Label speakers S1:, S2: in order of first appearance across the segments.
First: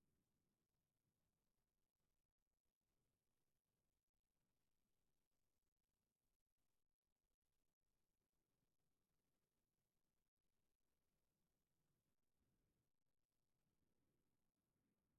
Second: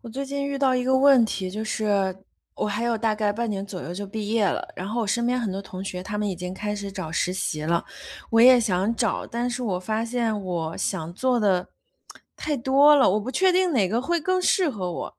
S1: 我最近遇到一个问题，就是我还有大概半年左右就毕业了，然后我身边很多同学他们已经开始找实习了，我也想找，但是我发现我想做的太多了，我不确定哪个会更适合我。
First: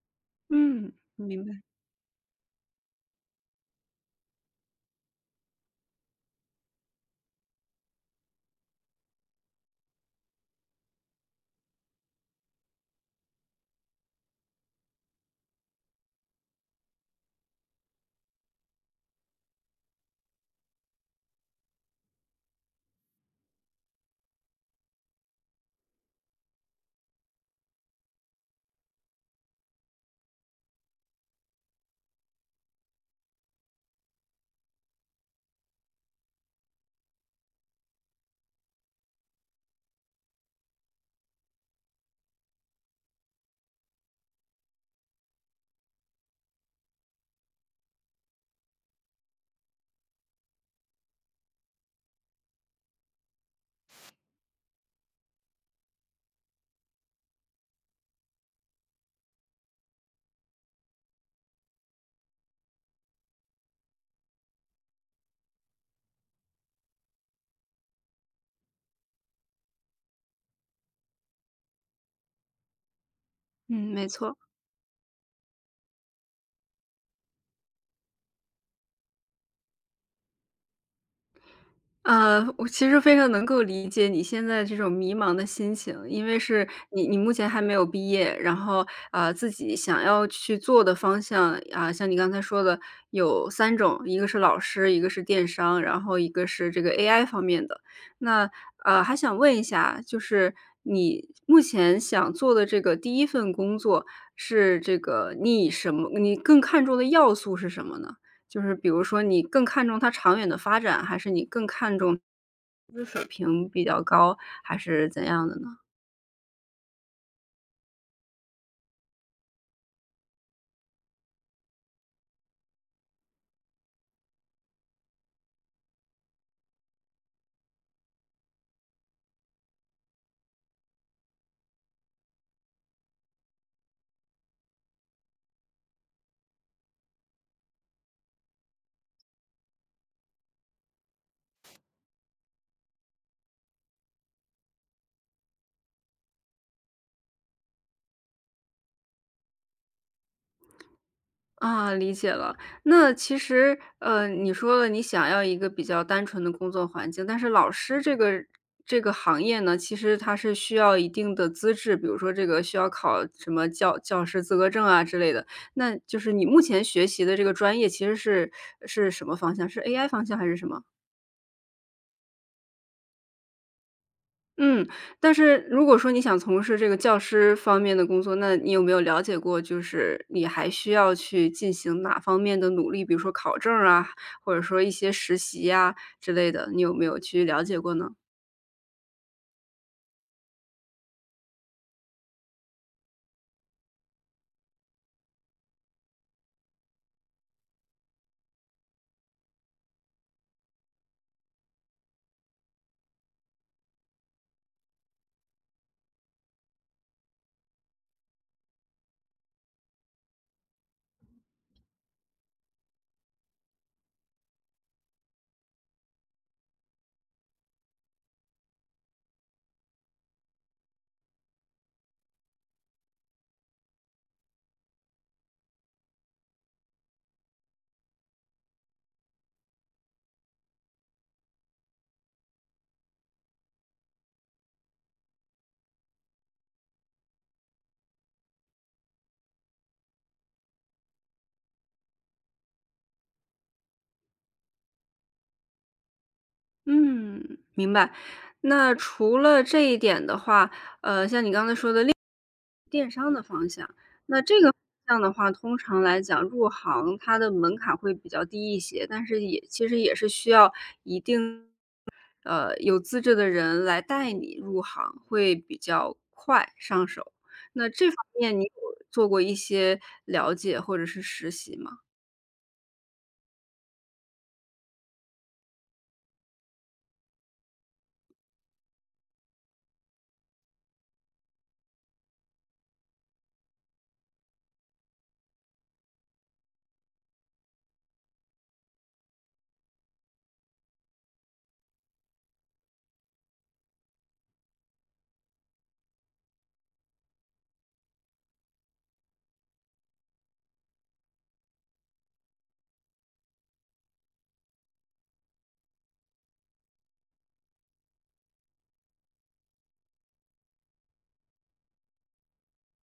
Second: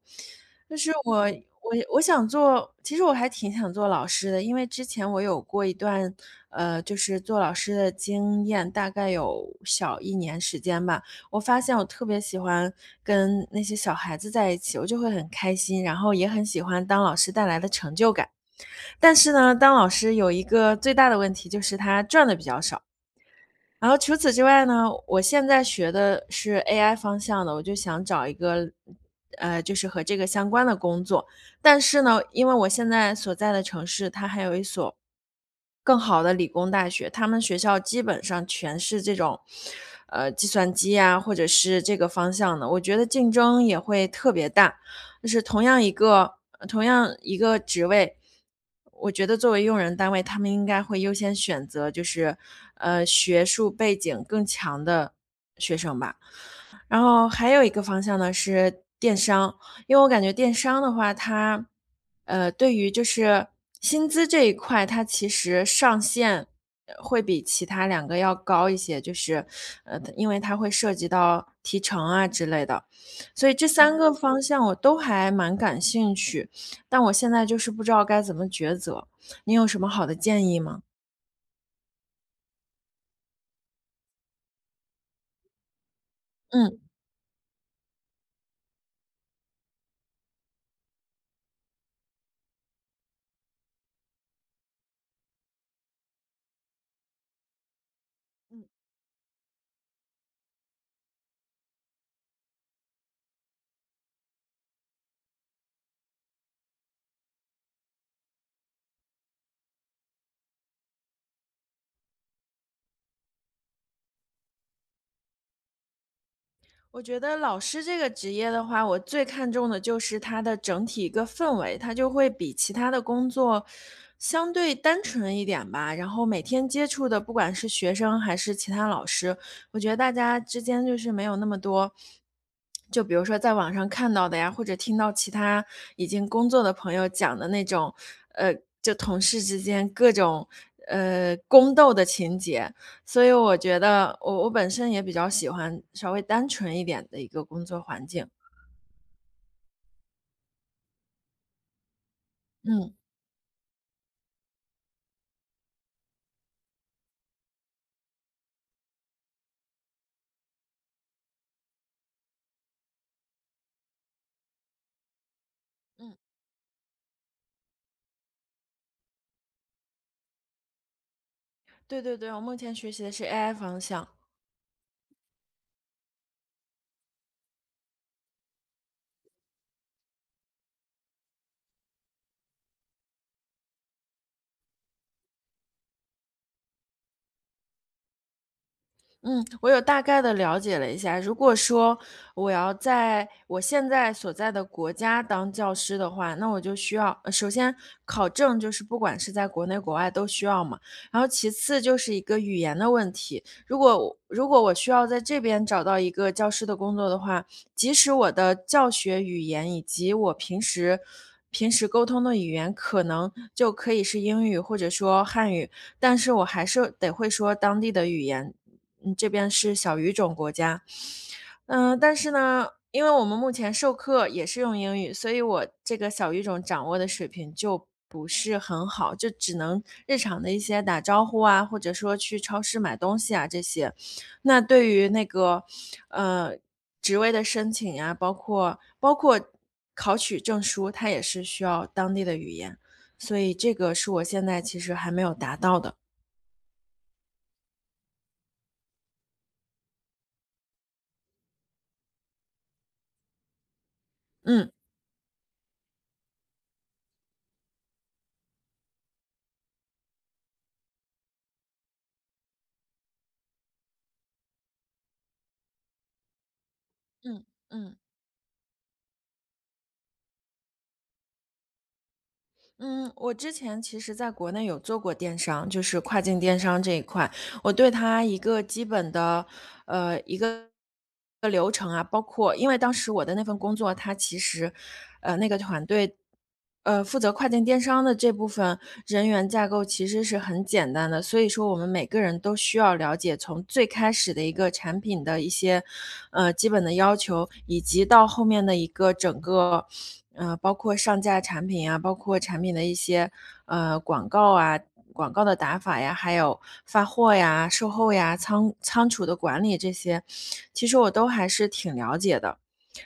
S1: 就
S2: 嗯，
S1: 是我
S2: 明白。
S1: 我我想做，其实我还挺想做老师的，因为之前我有过一段就是做老师的经验，大概有小一年时间吧。我发现我特别喜欢跟那些小孩子在一起，我就会很开心，然后也很喜欢当老师带来的成就感。但是呢，当老师有一个最大的问题，就是他赚的比较少。然后除此之外呢，我现在学的是 AI 方向的，我就想找一个，就是和这个相关的工作。但是呢，因为我现在所在的城市，它还有一所更好的理工大学，他们学校基本上全是这种，计算机呀，或者是这个方向的，我觉得竞争也会特别大。就是同样一个职位，我觉得作为用人单位，他们应该会优先选择就是，学术背景更强的学生吧。然后还有一个方向呢是电商，因为我感觉电商的话，它，对于就是薪资这一块，它其实上限会比其他两个要高一些，就是，因为它会涉及到提成啊之类的，所以这
S2: 嗯，
S1: 三
S2: 没
S1: 个
S2: 错。
S1: 方向我都还蛮感兴趣，但我现在就是不知道该怎么抉择，你有什么好的建议吗？
S2: 我其实非常能够理解你现在这种迷茫的心情，因为是
S1: 嗯。
S2: 你目前还没有毕业，然后，自己想要去做的方向，啊，像你刚才说的有三种，一个是老师，一个是电商，然后一个是这个 AI 方面的。那，还想问一下，就是你目前想做的这个第一份工作是这个你以什么你更看重的要素是什么呢？就是比如说你更看重它长远的发展，还是你更看重工资水平比较高，还是怎样的呢？
S1: 我觉得老师这个职业的话，我最看重的就是它的整体一个氛围，它就会比其他的工作相对单纯一点吧。然后每天接触的，不管是学生还是其他老师，我觉得大家之间就是没有那么多，就比如说在网上看到的呀，或者听到其他已经工作的朋友讲的那种，呃，就同事之间各种宫斗的情节，所以我觉得我本身也比较喜欢稍微单纯一点的一个工作环境。
S2: 啊，理解了。
S1: 嗯，
S2: 那其实，你说了你想要一个比较单纯的工作环境，但是老师这个行业呢，其实它是需要一定的资质，比如说这个需要考什么教师资格证啊之类的。那就
S1: 嗯，
S2: 是你目前学习的这个专业其实是什么方向？是 AI 方向还是什么？
S1: 对对对，我目前学习的是 AI 方向。
S2: 嗯，但是如果说你想从事这个教师方面的工作，那你有没有了解过，就是你还需要去进行哪方面的努力，比如说考证儿啊，或者说一些实习呀之类的，你有没有去了解过呢？
S1: 嗯，我有大概的了解了一下。如果说我要在我现在所在的国家当教师的话，那我就需要首先考证就是不管是在国内国外都需要嘛，然后其次就是一个语言的问题。如果我需要在这边找到一个教师的工作的话，即使我的教学语言以及我平时沟通的语言可能就可以是英语或者说汉语，但是我还是得会说当地的语言，嗯，这边是小语种国家。嗯，但是呢，因为我们目前授课也是用英语，所以我这个小语种掌握的水平就不是很好，就只能日常的一些打招呼啊，或者说去超市买东西啊这些。那对于那个，呃，职位的申请呀，包括考取证书，它也是需要当地的语言，所以这个是我现在其实还没有达到的，
S2: 嗯，明白。那除了这一点的话，像你刚才说的电商的方向，那这个
S1: 嗯。
S2: 方向的话，通常来讲入行它的门槛会比较低一些，但是也其实也是需要一定有资质的人来带你入行会比较快上手。
S1: 嗯
S2: 那
S1: 嗯
S2: 这方面你有做过一些了解或者是实习吗？
S1: 嗯，我之前其实在国内有做过电商，就是跨境电商这一块。我对它一个基本的，一个流程啊，包括因为当时我的那份工作，它其实，那个团队，负责跨境电商的这部分人员架构其实是很简单的，所以说我们每个人都需要了解从最开始的一个产品的一些，基本的要求，以及到后面的一个整个。包括上架产品啊，包括产品的一些广告啊，广告的打法呀，还有发货呀、售后呀、仓储的管理这些，其实我都还是挺了解的。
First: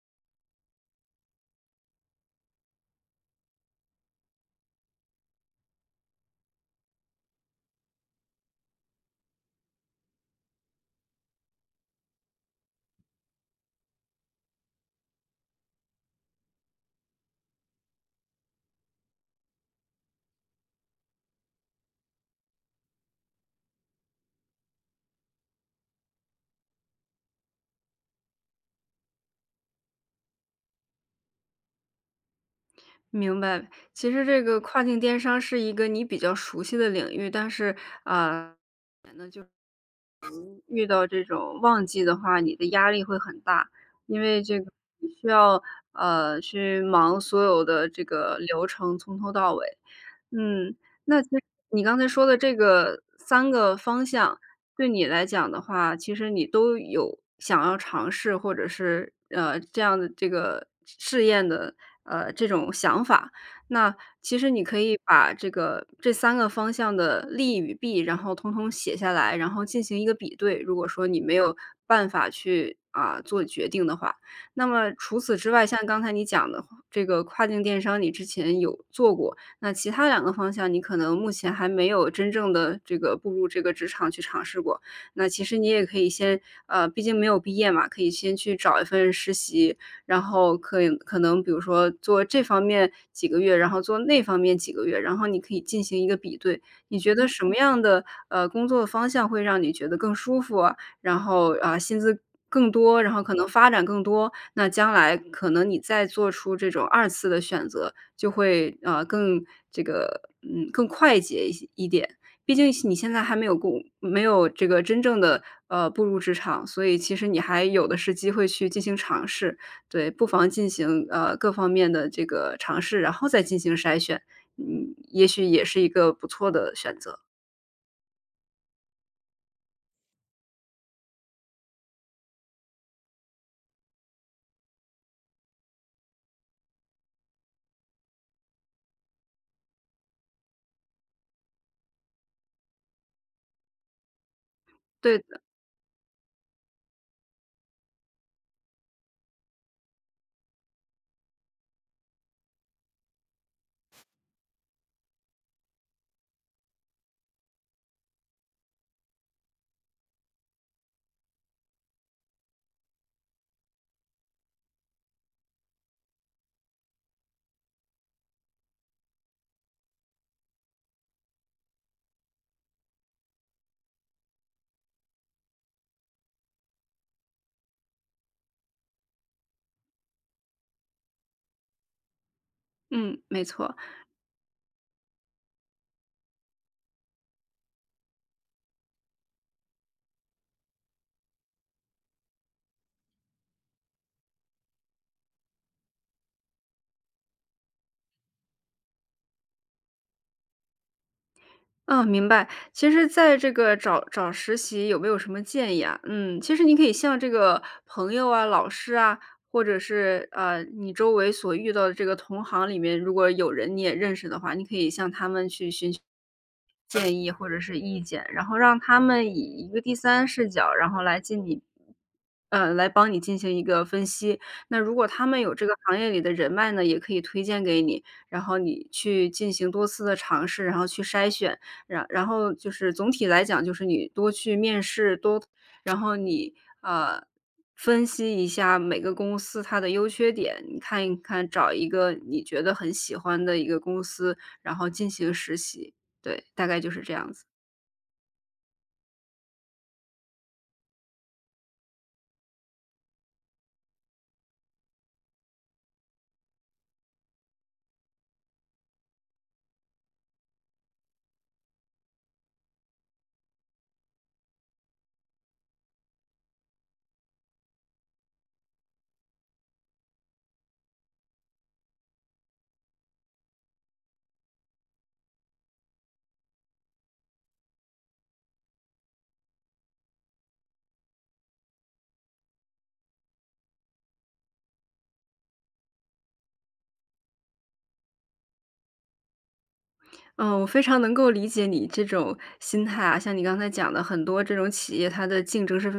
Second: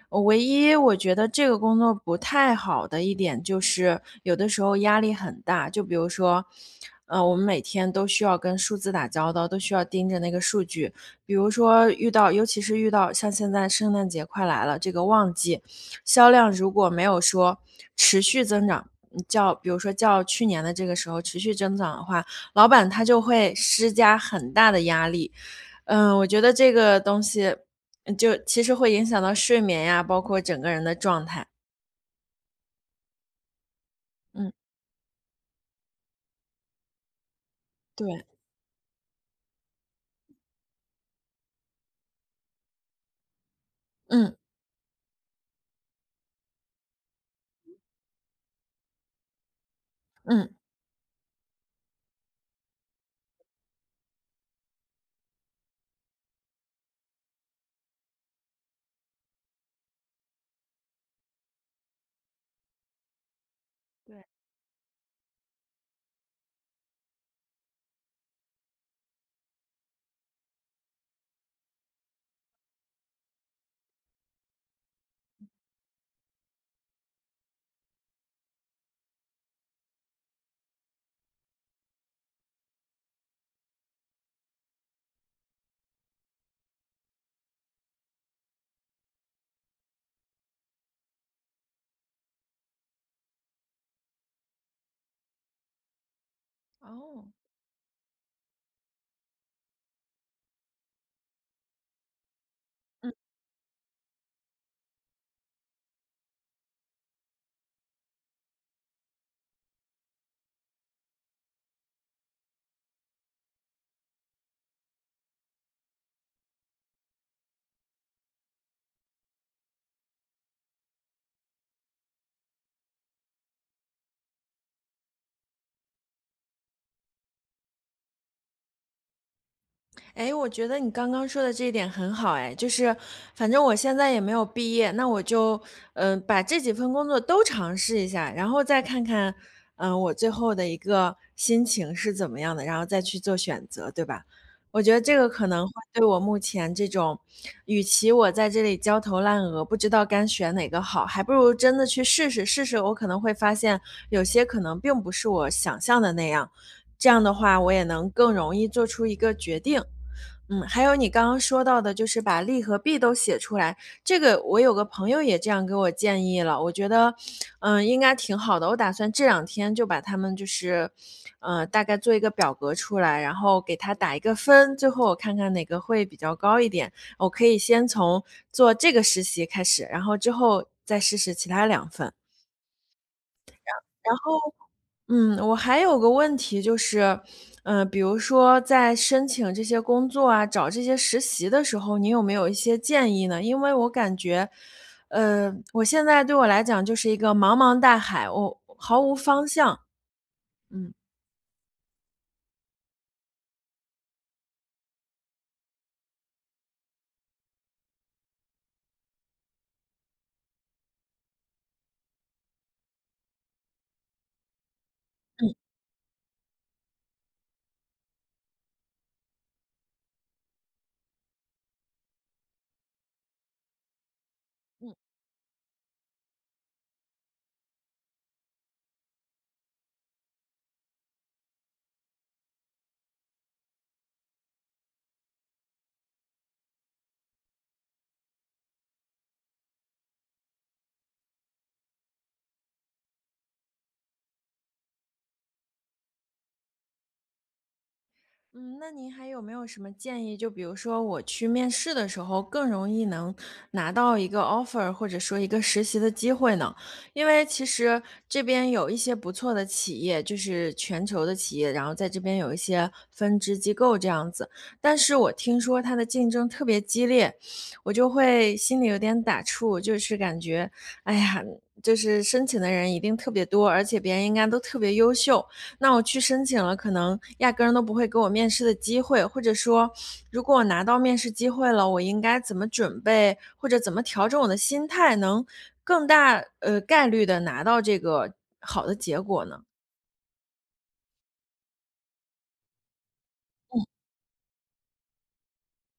S1: 唯一我觉得这个工作不太好的一点就是，有的时候压力很大。就比如说，我们每天都需要跟数字打交道，都需要盯着那个数据。比如说遇到，尤其是遇到像现在圣诞节快来了，这个旺季，销量如果没有说持续增长，较比如说较去年的这个时候持续增长的话，老板他就会施加很大的压力，嗯，我觉得这个东西，就其实会影响到睡眠呀，包括整个人的状态。
S2: 明白，其实这
S1: 嗯，
S2: 个跨境电商是一个你比较熟悉的领域，但是，
S1: 对，
S2: 啊，遇到这种旺季的话，你的压力会很大，因
S1: 嗯
S2: 为这个你需要去忙所有的这个流程，从头到尾。
S1: 嗯。
S2: 嗯，那其实你刚才说的这个三个方向，对你来讲的话，其实你都有想要尝试，或者是这样的这个试验的这种想法。那其实你可以把这三个方向的利与弊，然后通通写下来，然后进行一个比对。如果说你没有办法去，啊，做决定的话，那么除此之外，像刚才你讲的这个跨境电商，你之前有做过，那其他两个方向你可能目前还没有真正的这个步入这个职场去尝试过。那其实你也可以先毕竟没有毕业嘛，可以先去找一份实习，然后可能比如说做这方面几个月，然后做那方面几个月，然后你可以进行一个比对。你觉
S1: 哦。
S2: 得什么样的，工作方向会让你觉得更舒服啊，然后，啊，薪资更多，然
S1: 嗯。
S2: 后可能发展更多，那将来可能你再做出这种二次的选择，就会，更这个，嗯，更快捷一点。毕竟是你现在还没有没有这个真正的步入职场，所以其实你还有的是机会去进行尝试。对，不妨进行，各方面的这个尝试，然后再进行筛选，嗯，也许也是一个不错的选择。
S1: 哎，我觉得你刚刚说的这一点很好，哎，就是反正我现在也没有毕业，那我就把这几份工作都尝试一下，然后再看看我最后的一个心情是怎么样的，然后再去做选择，对吧？我觉得这
S2: 对
S1: 个
S2: 的。
S1: 可能会对我目前这种，与其我在这里焦头烂额，不知道该选哪个好，还不如真的去试试我可能会发现有些可能并不是我想象的那样，这样的话我也能更容易做出一个决定。嗯，还有你刚刚说到的，就是把利和弊都写出来。这个我有个朋友也这样给我建议了，我觉得，嗯，应该挺好的。我打算这两天就把他们就是，大概做一个表格出来，然后给他打一个分，最后我看看哪个会比较高一点。我可以先从做这个实习开始，然后之后再试试其他两份。
S2: 嗯，没错。
S1: 然后嗯，我还有个问题就是，嗯，比如说在申请这些工作啊，找这些实习的时候，你有没有一些建议呢？因为我感觉，我现在对我来讲就是一个茫茫大海，我毫无方向。嗯
S2: 嗯，明白。其实在这个找实习有没有什么建议啊？嗯，其实你可以向这个朋友啊、老师啊，或者是，你周围所遇到的这个同行里面，如果有人你也认识的话，你可以向他们
S1: 嗯。
S2: 去寻求建议或者是意见，然后让他们以一个第三视角，然后来帮你进行一个分析。那如果他们有这个行业里的人脉呢，也可以推荐给你，然后你去进行多次的尝试，然后去筛选，然后就是总体来讲，就是你多去面试，多然后你呃分析一下每个公司它的优缺点，你看一看，找一个你觉得很喜欢的一个公司，然后进行实习。对，大概就是这样子。
S1: 嗯，那您还有没有什么建议？就比如说我去面试的时候，更容易能拿到一个 offer，或者说一个实习的机会呢？因为其实这边有一些不错的企业，就是全球的企业，然后在这边有一些分支机构这样子。但是我听说它的竞争特别激烈，我就会心里有点打怵，就是感觉，哎呀，就是申请的人一定特别多，而且别人应该都特别优秀。那我去申请了，可能压根儿都不会给我面试的机会，或者说，如果我拿到面试机会了，我应该怎么准备，或者怎么调整我的心态，能更大概率的拿到这个好的结果呢？
S2: 嗯，我非常能够理解你这种心态啊，像你刚才讲的，很多这种企业它的竞争是，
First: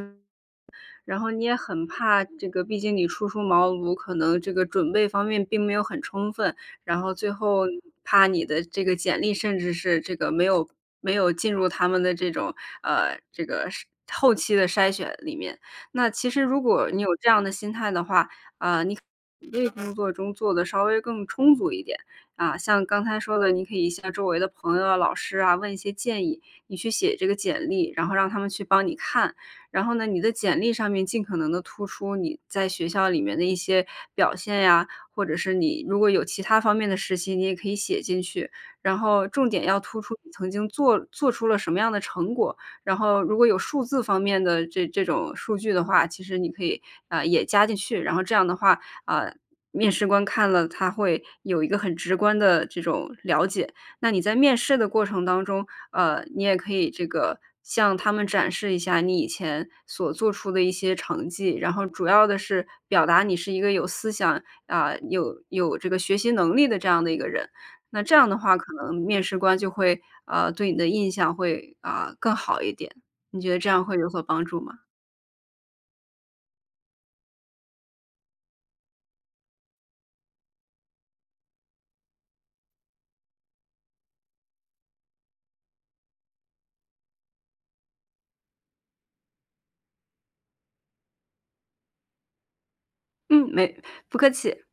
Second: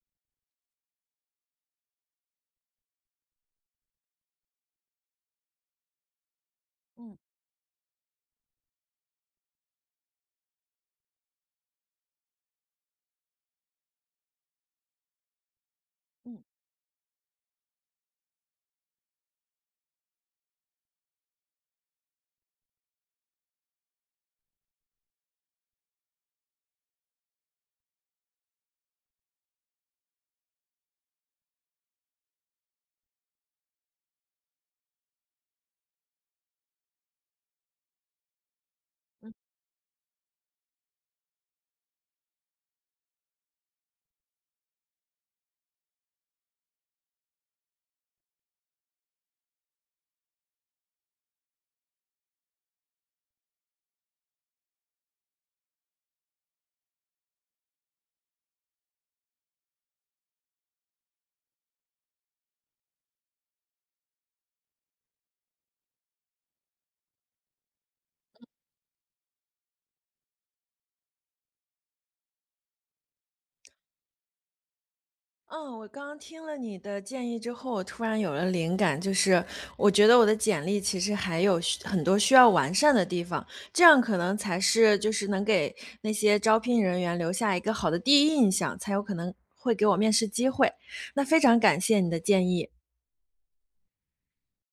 S2: 然后你也很怕这个，毕竟你初出茅庐，可能这个准备方面并没有很充分，然后
S1: 嗯
S2: 最后怕你的这个简历甚至是这个没有进入他们的这种这个后期的筛选里面。那其
S1: 嗯。
S2: 实如果你有这样的心态的话，啊、你可以为工作中做的稍微更充足一点。啊，像刚才说的，你可以向周围的朋友啊、老师啊问一些建议，你去写这个简历，然后让他们去帮你看。然后呢，你的简历上面尽可能的突出你在学校里面的一些表现呀，或者是你如果有其他方面的实习，你也可以写进去。然后重点要突出你曾经做出了什么样的成果，然后如果有数字方面的这种数据的话，其实你可以，啊，也加进去。然后这样的话，啊，面试官看了他会有一个很直观的这种了解。那你在面试的过程当中，你也可以这个向他们展示一下你以前所做出的一些成绩，然后主要的是表达你是一个有思想，啊，有这个学习能力的这样的一个人。那这样的话，可能面试官就会，对你的印象会，啊，更好一点。你觉得这样会有所帮助吗？
S1: 嗯，我刚刚听了你的建议之后，我突然有了灵感，就是我觉得我的简历其实还有很多需要完善的地方，这样可能才是就是能给那些招聘人员留下一个好的第一印象，才有可能会给我面试机会。那非常感谢你的建议。
S2: 嗯，没不客气。